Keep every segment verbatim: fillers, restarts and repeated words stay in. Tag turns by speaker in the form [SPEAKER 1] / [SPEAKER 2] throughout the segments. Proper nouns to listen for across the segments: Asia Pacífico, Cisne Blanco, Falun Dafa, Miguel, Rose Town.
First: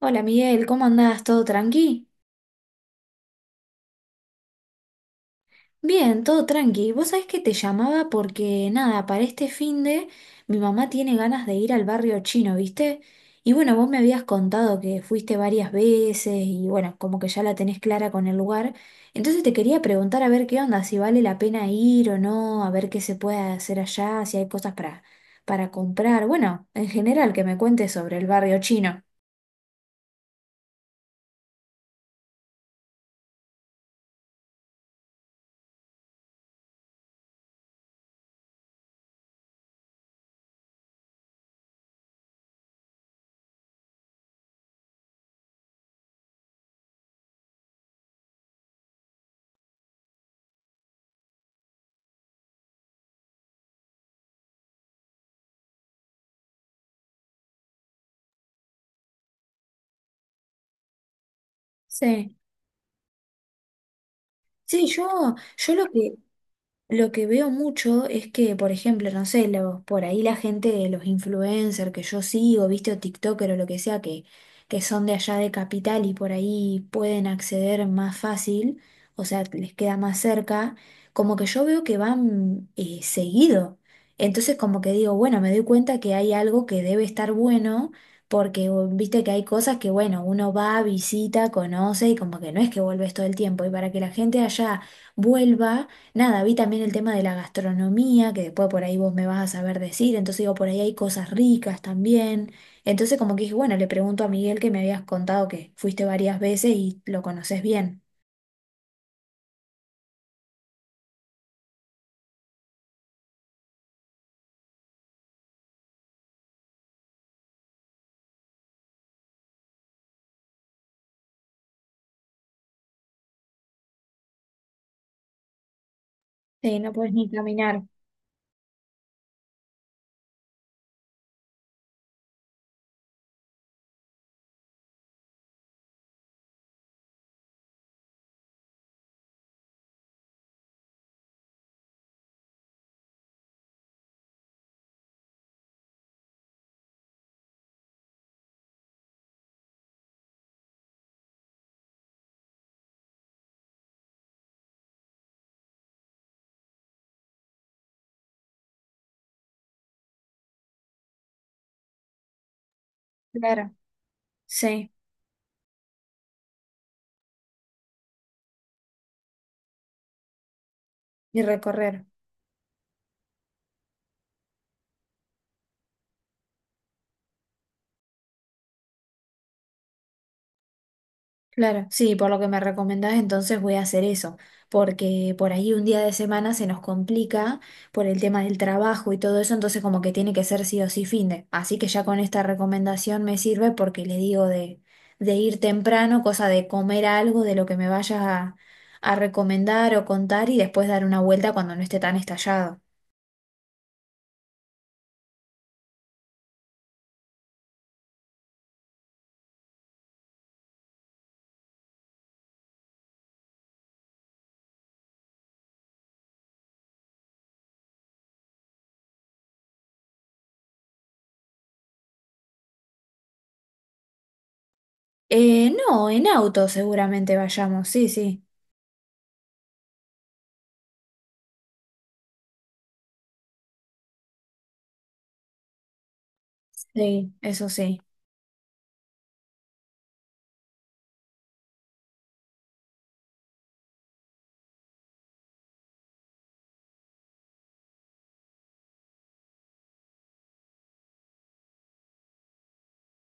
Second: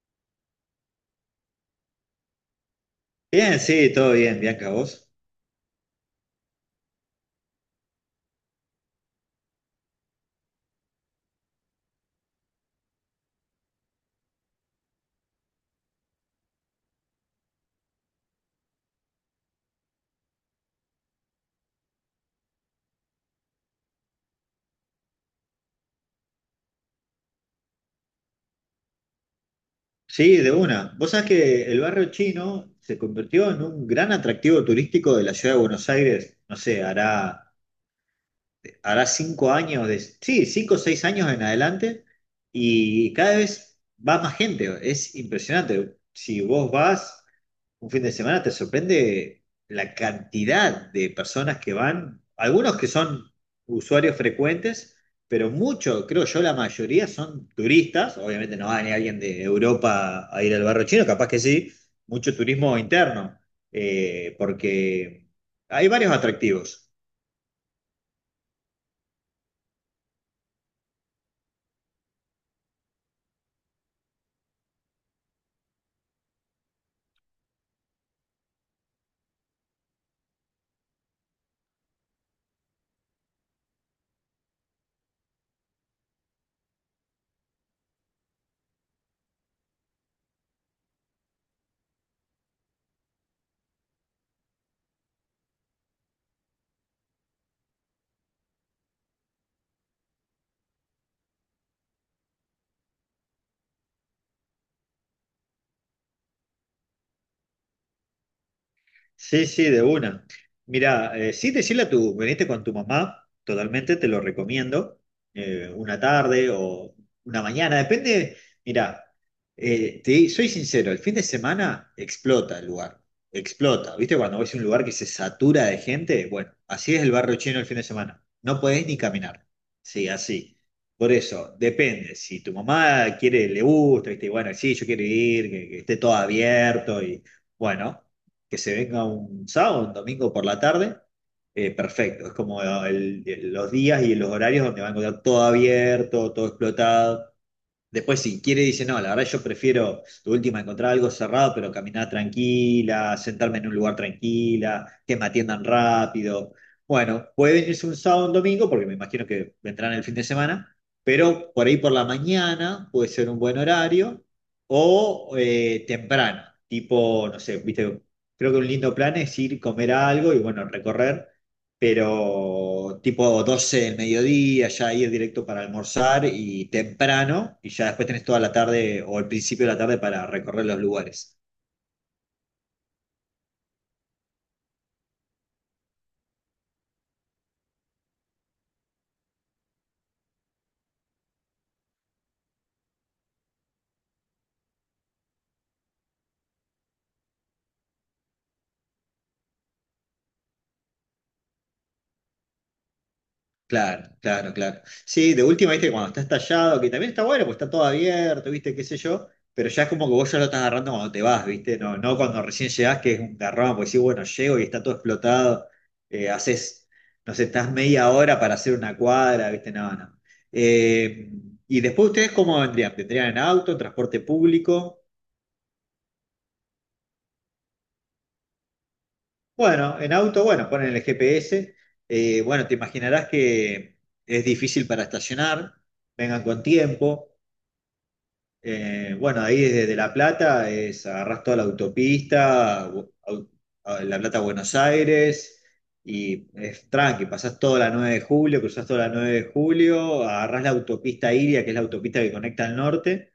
[SPEAKER 1] Hola Miguel, ¿cómo andás? ¿Todo tranqui?
[SPEAKER 2] Bien, sí, todo bien, Bianca, vos.
[SPEAKER 1] Bien, todo tranqui. Vos sabés que te llamaba porque, nada, para este finde mi mamá tiene ganas de ir al barrio chino, ¿viste? Y bueno, vos me habías contado que fuiste varias veces y bueno, como que ya la tenés clara con el lugar. Entonces te quería preguntar a ver qué onda, si vale la pena ir o no, a ver qué se puede hacer allá, si hay cosas para, para comprar. Bueno, en general, que me cuentes sobre el barrio chino.
[SPEAKER 2] Sí, de una. Vos sabés que el barrio chino se convirtió en un gran atractivo turístico de la ciudad de Buenos Aires, no sé, hará, hará cinco años, de, sí, cinco o seis años en adelante, y cada vez va más gente, es impresionante. Si vos vas, un fin de semana te sorprende la cantidad de personas que van, algunos que son usuarios frecuentes, pero muchos, creo yo, la mayoría son turistas. Obviamente no va ni alguien de Europa a ir al barrio chino, capaz que sí,
[SPEAKER 1] Sí.
[SPEAKER 2] mucho turismo interno, eh,
[SPEAKER 1] Sí,
[SPEAKER 2] porque
[SPEAKER 1] yo, yo lo
[SPEAKER 2] hay varios
[SPEAKER 1] que...
[SPEAKER 2] atractivos.
[SPEAKER 1] Lo que veo mucho es que, por ejemplo, no sé, los- por ahí la gente, los influencers que yo sigo, viste, o TikToker o lo que sea, que, que son de allá de Capital y por ahí pueden acceder más fácil, o sea, les queda más cerca, como que yo veo que van eh, seguido. Entonces como que digo, bueno, me doy cuenta que hay algo que debe estar bueno, porque o- viste que hay cosas que, bueno, uno va, visita, conoce y como que no es que vuelves todo el tiempo. Y para que la gente allá vuelva. Nada, vi también el tema de la gastronomía, que después por ahí vos me vas a saber decir, entonces digo, por ahí hay cosas ricas también. Entonces como que dije, bueno, le pregunto a Miguel que me habías contado que fuiste varias veces y lo conoces bien.
[SPEAKER 2] Sí, sí, de una. Mirá, eh, sí, decirle a tu, veniste con tu mamá, totalmente, te lo recomiendo. eh, una tarde o una mañana, depende. Mirá, eh, te- soy sincero, el fin de semana explota el lugar, explota. ¿Viste? Cuando ves un lugar que se satura de gente, bueno,
[SPEAKER 1] Sí, no
[SPEAKER 2] así es
[SPEAKER 1] puedes
[SPEAKER 2] el
[SPEAKER 1] ni
[SPEAKER 2] barrio chino el
[SPEAKER 1] caminar,
[SPEAKER 2] fin de semana. No podés ni caminar. Sí, así. Por eso, depende. Si tu mamá quiere, le gusta, ¿viste? y Bueno, sí, yo quiero ir, que que esté todo abierto y bueno que se venga un sábado, un domingo por la tarde, eh, perfecto. Es como el- el- los días y los horarios donde va a encontrar todo abierto, todo explotado. Después, si quiere, dice, no, la verdad yo prefiero de última encontrar algo cerrado, pero caminar tranquila, sentarme en un lugar tranquila, que me atiendan rápido. Bueno, puede venirse un sábado o un domingo, porque me imagino que vendrán el fin de semana, pero por ahí por la mañana puede ser un buen
[SPEAKER 1] claro,
[SPEAKER 2] horario,
[SPEAKER 1] sí,
[SPEAKER 2] o eh, temprano, tipo, no sé, viste, creo que un lindo plan es ir, comer algo y bueno, recorrer,
[SPEAKER 1] y recorrer.
[SPEAKER 2] pero tipo doce del mediodía, ya ir directo para almorzar y temprano, y ya después tenés toda la tarde o el principio de la tarde para recorrer los lugares.
[SPEAKER 1] Claro, sí, por lo que me recomendás, entonces voy a hacer eso, porque por ahí un día de semana se nos complica por el tema del trabajo y todo eso, entonces como que tiene que ser sí o sí finde. Así que ya con esta recomendación me sirve porque le digo de, de ir temprano, cosa de comer algo de lo que me vayas a, a recomendar o contar y después dar una vuelta cuando no esté tan estallado.
[SPEAKER 2] Claro, claro, claro. Sí, de última, viste, cuando está estallado, que también está bueno, pues está todo abierto, viste, qué sé yo, pero ya es como que vos ya lo estás agarrando cuando te vas, viste, no, no cuando recién llegás, que es un garrón, porque sí, bueno, llego y está todo explotado, eh, haces, no sé, estás media hora para hacer una cuadra, viste, no, no. Eh, y después ustedes, ¿cómo vendrían? ¿Vendrían en auto, en transporte público?
[SPEAKER 1] Eh, no, en auto seguramente vayamos, sí, sí,
[SPEAKER 2] Bueno, en auto, bueno, ponen el G P S, eh, bueno, te imaginarás que es difícil para estacionar, vengan con
[SPEAKER 1] sí,
[SPEAKER 2] tiempo.
[SPEAKER 1] eso sí.
[SPEAKER 2] Eh, bueno, ahí desde La Plata es agarrás toda la autopista, bu- au- a La Plata a Buenos Aires, y es tranqui, pasás toda la nueve de julio, cruzás toda la nueve de julio, agarrás la autopista Iria, que es la autopista que conecta al norte,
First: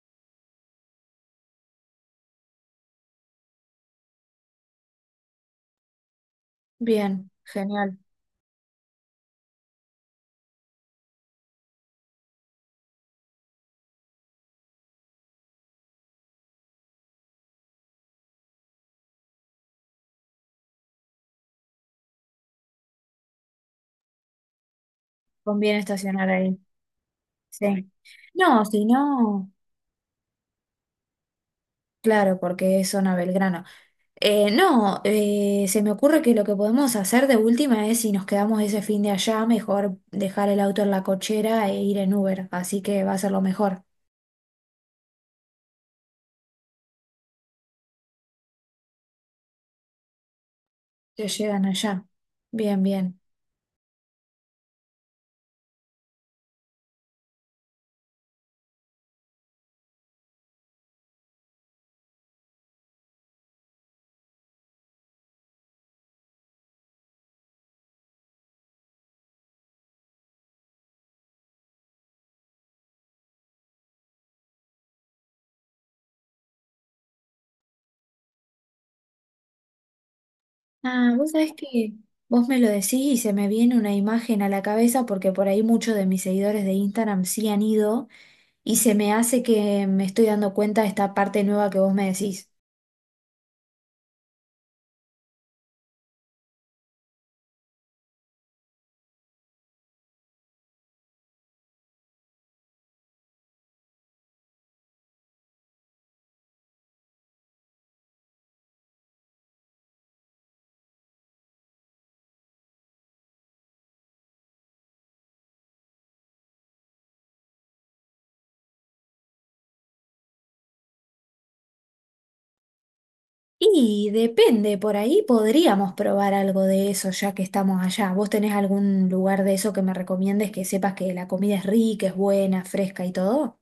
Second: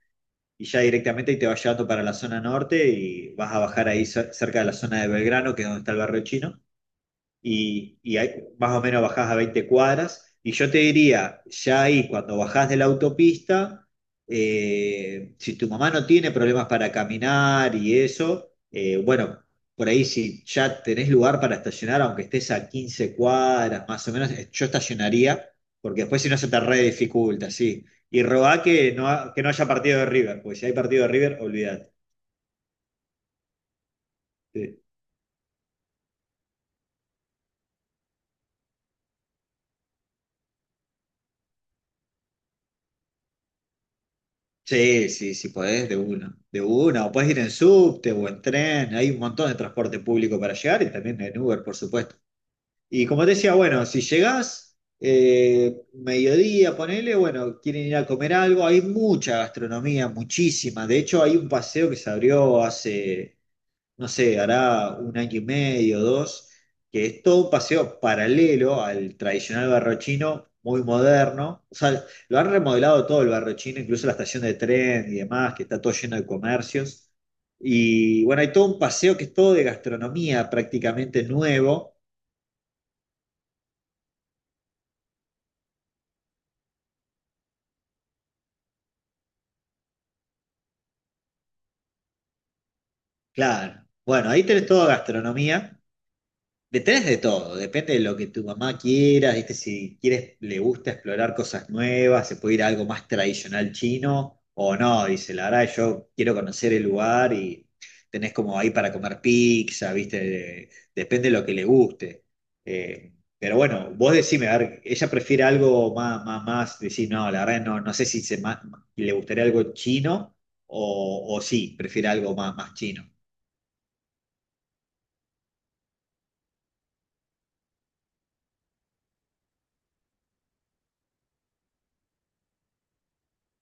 [SPEAKER 2] y ya directamente ahí te vas llevando para la zona norte y vas a bajar ahí cer- cerca de la zona de Belgrano, que es donde está el barrio chino
[SPEAKER 1] Bien, genial,
[SPEAKER 2] y, y ahí más o menos bajás a veinte cuadras. Y yo te diría, ya ahí cuando bajás de la autopista, eh, si tu mamá no tiene problemas para caminar y eso, eh, bueno, por ahí si ya tenés lugar para estacionar, aunque estés a quince cuadras más o menos, eh, yo estacionaría,
[SPEAKER 1] conviene
[SPEAKER 2] porque después
[SPEAKER 1] estacionar
[SPEAKER 2] si no se
[SPEAKER 1] ahí.
[SPEAKER 2] te re dificulta, sí.
[SPEAKER 1] Sí.
[SPEAKER 2] Y rogá
[SPEAKER 1] No, si
[SPEAKER 2] que no, ha- que no
[SPEAKER 1] no,
[SPEAKER 2] haya partido de River, porque si hay partido de River, olvídate.
[SPEAKER 1] claro, porque es zona Belgrano. Eh, no, eh, se me ocurre que lo que podemos hacer de última es si nos quedamos ese fin de allá, mejor dejar el auto en la cochera e ir en Uber, así que va a ser lo mejor.
[SPEAKER 2] Sí, sí, sí podés, de una, de una, o podés ir en subte o en tren, hay un montón de transporte público para llegar y también
[SPEAKER 1] Te
[SPEAKER 2] en Uber,
[SPEAKER 1] llegan
[SPEAKER 2] por
[SPEAKER 1] allá.
[SPEAKER 2] supuesto.
[SPEAKER 1] Bien,
[SPEAKER 2] Y
[SPEAKER 1] bien.
[SPEAKER 2] como te decía, bueno, si llegás, eh, mediodía, ponele, bueno, quieren ir a comer algo, hay mucha gastronomía, muchísima. De hecho, hay un paseo que se abrió hace no sé, hará un año y medio, dos, que es todo un paseo paralelo al tradicional barrio chino, muy moderno. O sea, lo han remodelado todo el barrio chino, incluso la estación de tren y demás, que está todo lleno de comercios. Y bueno, hay todo un paseo que es todo de gastronomía
[SPEAKER 1] Ah,
[SPEAKER 2] prácticamente
[SPEAKER 1] vos sabés que
[SPEAKER 2] nuevo.
[SPEAKER 1] vos me lo decís y se me viene una imagen a la cabeza porque por ahí muchos de mis seguidores de Instagram sí han ido y se me hace que me estoy dando cuenta de esta parte nueva que vos me decís.
[SPEAKER 2] Claro. Bueno, ahí tenés toda gastronomía. Detrás de todo, depende de lo que tu mamá quiera, ¿viste? Si quieres, le gusta explorar cosas nuevas, se puede ir a algo más tradicional chino o no, dice, la verdad, yo quiero conocer el lugar y tenés como ahí para comer pizza, ¿viste? De- Depende de lo que le guste. Eh, pero bueno, vos decime, a ver, ella prefiere algo más, más, más, decir, no, la verdad, no, no sé si se ma- le gustaría algo chino o, o sí, prefiere algo más, más chino.
[SPEAKER 1] Y depende, por ahí podríamos probar algo de eso ya que estamos allá. ¿Vos tenés algún lugar de eso que me recomiendes que sepas que la comida es rica, es buena, fresca y todo?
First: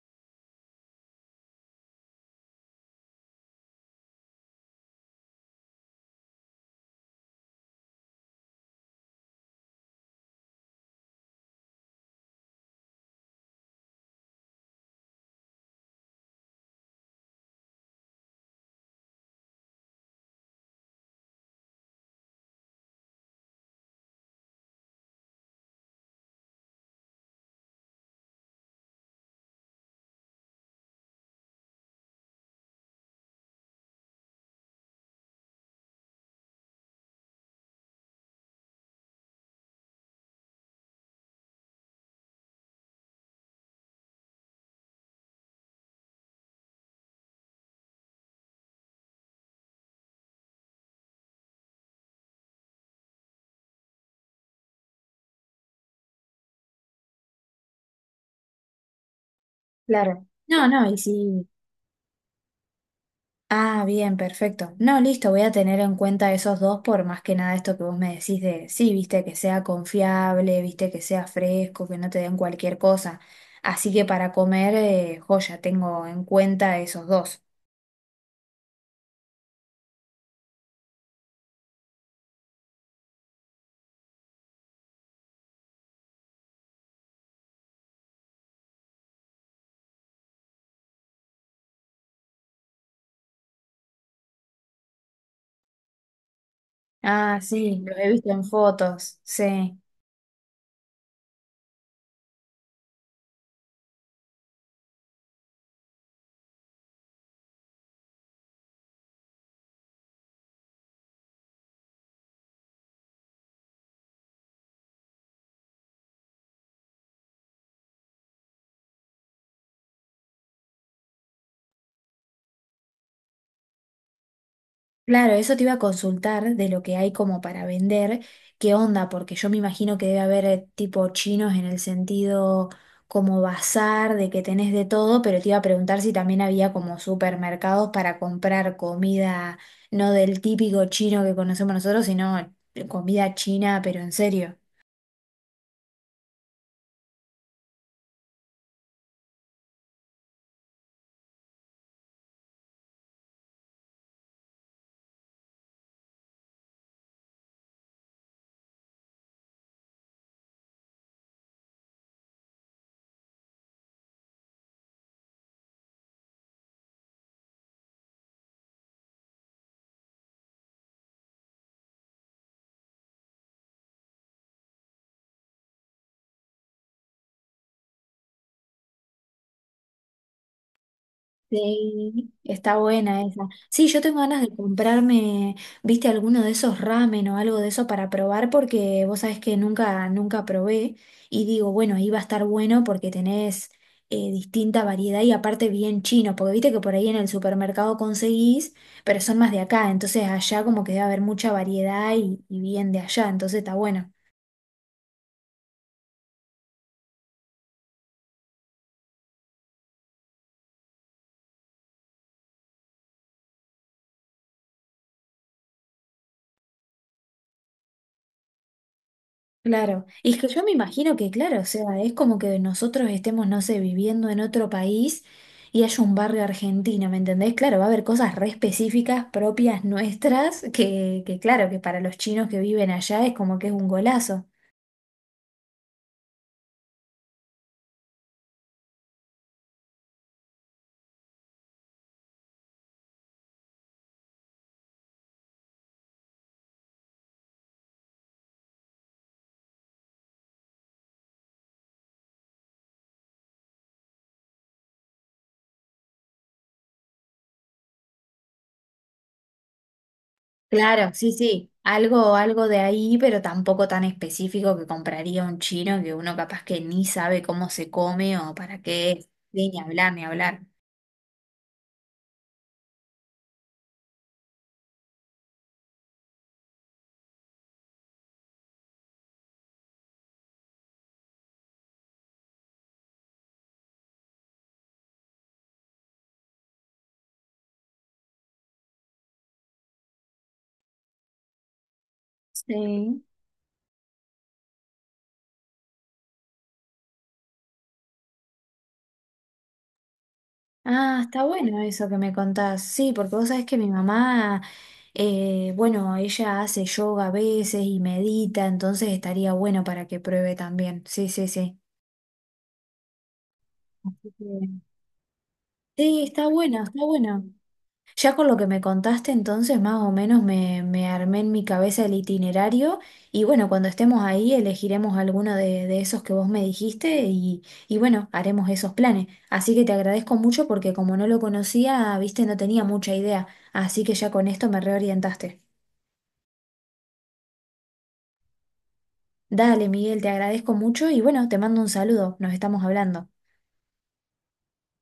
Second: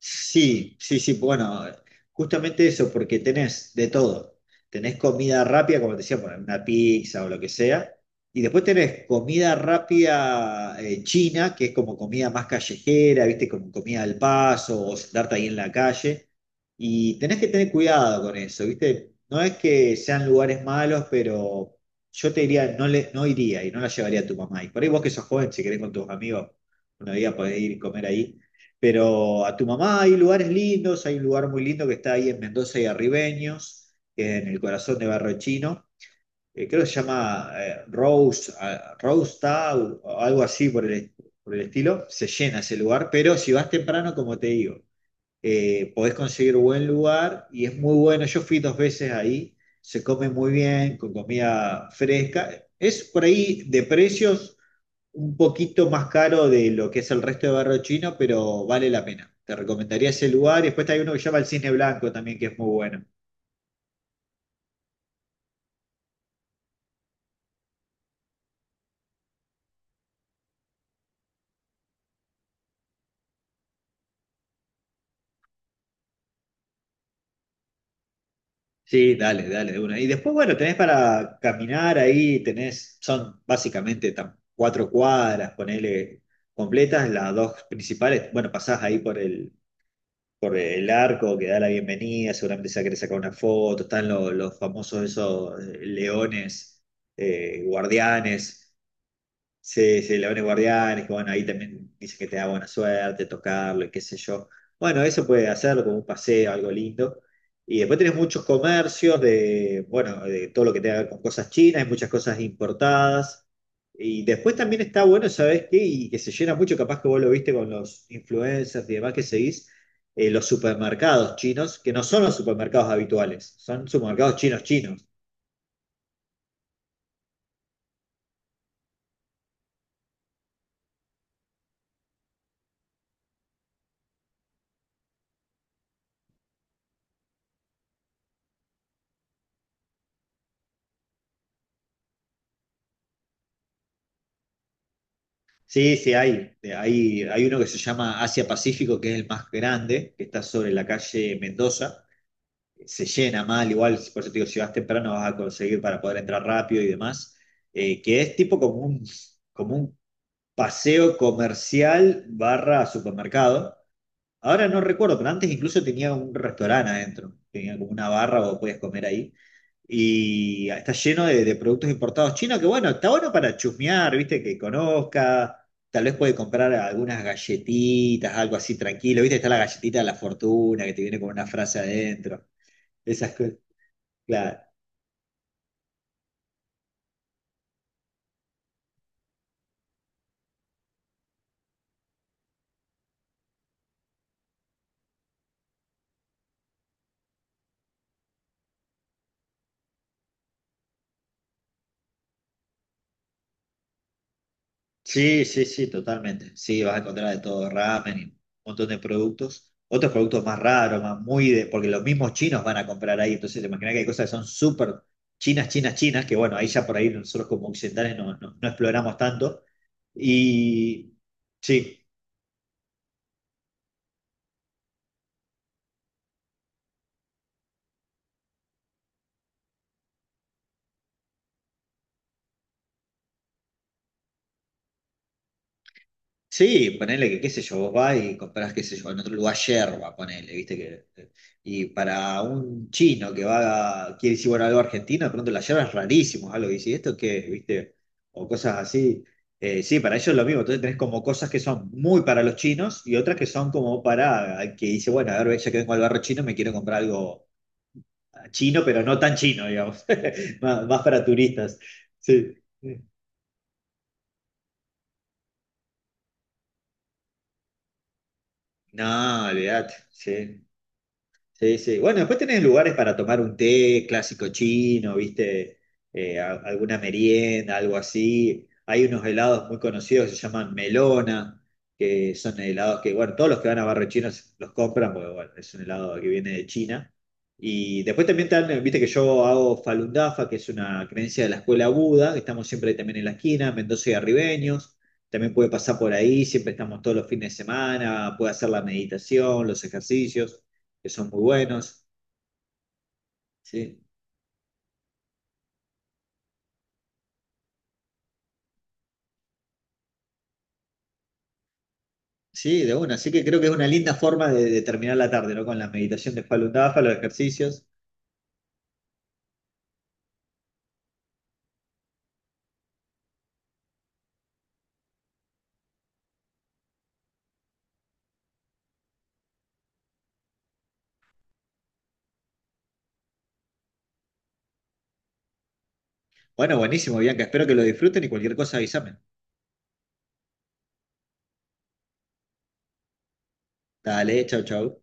[SPEAKER 2] Sí, sí, sí, bueno, justamente eso, porque tenés de todo. Tenés comida rápida, como te decía, bueno, una pizza o lo que sea. Y después tenés comida rápida eh, china, que es como comida más callejera, viste, como comida al paso o sentarte ahí en la calle. Y tenés que tener cuidado con eso, viste. No es que sean lugares malos, pero yo te diría, no, le, no iría y no la llevaría a tu mamá. Y por ahí vos que sos joven, si querés con tus amigos, una día podés ir y comer ahí, pero a tu mamá hay lugares lindos, hay un lugar muy lindo que está ahí en Mendoza y Arribeños, en el corazón de Barrio Chino. eh, creo que se llama eh, Rose, ah, Rose Town, o algo así por el, por el estilo. Se llena ese lugar, pero si vas temprano, como te digo, eh, podés conseguir buen lugar y es muy bueno. Yo fui dos veces ahí, se come muy bien, con comida fresca. Es por ahí de precios un poquito más caro de lo que es el resto de barrio chino, pero vale la pena. Te recomendaría
[SPEAKER 1] Claro.
[SPEAKER 2] ese lugar.
[SPEAKER 1] No,
[SPEAKER 2] Y después
[SPEAKER 1] no, y
[SPEAKER 2] hay uno que se llama el
[SPEAKER 1] sí.
[SPEAKER 2] Cisne Blanco también, que es muy bueno.
[SPEAKER 1] Ah, bien, perfecto. No, listo, voy a tener en cuenta esos dos por más que nada esto que vos me decís de, sí, viste, que sea confiable, viste, que sea fresco, que no te den cualquier cosa. Así que para comer, eh, joya, tengo en cuenta esos dos.
[SPEAKER 2] Sí, dale, dale, de una. Y después, bueno, tenés para caminar ahí, tenés, son básicamente tam- cuatro cuadras, ponele completas, las dos principales. Bueno, pasás ahí por el, por el arco que da la bienvenida, seguramente se va a querer sacar una foto, están los los, famosos esos eh, leones,
[SPEAKER 1] Ah,
[SPEAKER 2] eh,
[SPEAKER 1] sí, los he visto en
[SPEAKER 2] guardianes.
[SPEAKER 1] fotos, sí.
[SPEAKER 2] Sí, sí, leones guardianes, que bueno, ahí también dice que te da buena suerte tocarlo y qué sé yo. Bueno, eso puede hacerlo como un paseo, algo lindo. Y después tenés muchos comercios de, bueno, de todo lo que tenga que ver con cosas chinas, hay muchas cosas importadas. Y después también está bueno, ¿sabés qué? Y que se llena mucho, capaz que vos lo viste con los influencers y demás que seguís, eh, los supermercados chinos, que no son los supermercados habituales, son supermercados chinos chinos.
[SPEAKER 1] Claro, eso te iba a consultar de lo que hay como para vender, qué onda, porque yo me imagino que debe haber eh, tipo chinos en el sentido como bazar, de que tenés de todo, pero te iba a preguntar si también había como supermercados para comprar comida, no del típico chino que conocemos nosotros, sino comida china, pero en serio.
[SPEAKER 2] Sí, sí, hay. Eh, Hay, hay uno que se llama Asia Pacífico, que es el más grande, que está sobre la calle Mendoza. Se llena mal, igual, por eso te digo, si vas temprano vas a conseguir para poder entrar rápido y demás. Eh, que es tipo como un, como un, paseo comercial barra supermercado. Ahora no recuerdo, pero antes incluso tenía un restaurante adentro, tenía como una barra o podías comer ahí. Y está lleno de, de productos importados chinos, que bueno, está bueno para chusmear, viste, que conozca, tal vez puede comprar algunas galletitas, algo así tranquilo, viste, está la galletita de la fortuna que te viene con una frase
[SPEAKER 1] Sí,
[SPEAKER 2] adentro,
[SPEAKER 1] está buena
[SPEAKER 2] esas
[SPEAKER 1] esa.
[SPEAKER 2] cosas.
[SPEAKER 1] Sí, yo tengo ganas de comprarme, viste, alguno de esos ramen o algo de eso para probar porque vos sabés que nunca, nunca probé y digo, bueno, ahí va a estar bueno porque tenés eh, distinta variedad y aparte bien chino, porque viste que por ahí en el supermercado conseguís, pero son más de acá, entonces allá como que debe haber mucha variedad y, y bien de allá, entonces está bueno.
[SPEAKER 2] Sí, sí, sí, totalmente. Sí, vas a encontrar de todo, ramen y un montón de productos. Otros productos más raros, más muy de, porque los mismos chinos van a comprar ahí. Entonces, te imaginas que hay cosas que son súper chinas, chinas, chinas, que bueno, ahí ya por ahí nosotros como occidentales no, no, no exploramos tanto.
[SPEAKER 1] Claro, y es que yo me imagino
[SPEAKER 2] Y
[SPEAKER 1] que, claro, o sea,
[SPEAKER 2] sí,
[SPEAKER 1] es como que nosotros estemos, no sé, viviendo en otro país y haya un barrio argentino, ¿me entendés? Claro, va a haber cosas re específicas propias nuestras que, que claro, que para los chinos que viven allá es como que es un golazo.
[SPEAKER 2] sí, ponele que, qué sé yo, vos vas y comprás, qué sé yo, en otro lugar yerba, ponele, viste que. Y para un chino que va, quiere decir, bueno, algo argentino, de pronto la yerba es rarísimo, algo, y dice, ¿y esto qué es? ¿Viste? O cosas así. Eh, sí, para ellos es lo mismo, entonces tenés como cosas que son muy para los chinos y otras que son como para, el que dice, bueno, a ver, ya que vengo al barrio chino, me quiero comprar algo ah, chino, pero no tan chino, digamos, más, más
[SPEAKER 1] Claro,
[SPEAKER 2] para
[SPEAKER 1] sí, sí,
[SPEAKER 2] turistas.
[SPEAKER 1] algo,
[SPEAKER 2] Sí.
[SPEAKER 1] algo de ahí, pero tampoco tan específico que compraría un chino que uno capaz que ni sabe cómo se come o para
[SPEAKER 2] No,
[SPEAKER 1] qué, sí, ni
[SPEAKER 2] olvidate,
[SPEAKER 1] hablar, ni
[SPEAKER 2] sí.
[SPEAKER 1] hablar.
[SPEAKER 2] Sí, sí. Bueno, después tenés lugares para tomar un té clásico chino, ¿viste? Eh, a- alguna merienda, algo así. Hay unos helados muy conocidos que se llaman melona, que son helados que, bueno, todos los que van a Barrio Chino se- los compran, porque, bueno, es un helado que viene de China. Y después también te dan, eh, viste que yo hago Falun Dafa, que es una creencia de la escuela Buda, que estamos siempre también
[SPEAKER 1] Sí.
[SPEAKER 2] en la esquina, Mendoza y Arribeños. También puede pasar por ahí, siempre estamos todos los fines de semana, puede hacer la meditación, los ejercicios que
[SPEAKER 1] Ah,
[SPEAKER 2] son muy
[SPEAKER 1] está bueno
[SPEAKER 2] buenos.
[SPEAKER 1] eso que me contás. Sí, porque vos sabés que mi
[SPEAKER 2] Sí,
[SPEAKER 1] mamá, eh, bueno, ella hace yoga a veces y medita, entonces estaría bueno para que pruebe también. Sí, sí, sí.
[SPEAKER 2] sí, de una. Así que creo que es una linda
[SPEAKER 1] Así que-
[SPEAKER 2] forma de, de terminar la tarde, ¿no? Con la
[SPEAKER 1] sí,
[SPEAKER 2] meditación de
[SPEAKER 1] está
[SPEAKER 2] Falun
[SPEAKER 1] bueno,
[SPEAKER 2] Dafa,
[SPEAKER 1] está
[SPEAKER 2] los
[SPEAKER 1] bueno.
[SPEAKER 2] ejercicios.
[SPEAKER 1] Ya con lo que me contaste, entonces más o menos me, me armé en mi cabeza el itinerario y bueno, cuando estemos ahí elegiremos alguno de, de esos que vos me dijiste y, y bueno, haremos esos planes. Así que te agradezco mucho porque como no lo conocía, viste, no tenía mucha idea, así que ya con esto me reorientaste.
[SPEAKER 2] Bueno, buenísimo, Bianca. Espero que lo disfruten y cualquier cosa avísame.
[SPEAKER 1] Dale, Miguel, te agradezco mucho y bueno, te mando un saludo, nos estamos hablando.
[SPEAKER 2] Dale, chau, chau.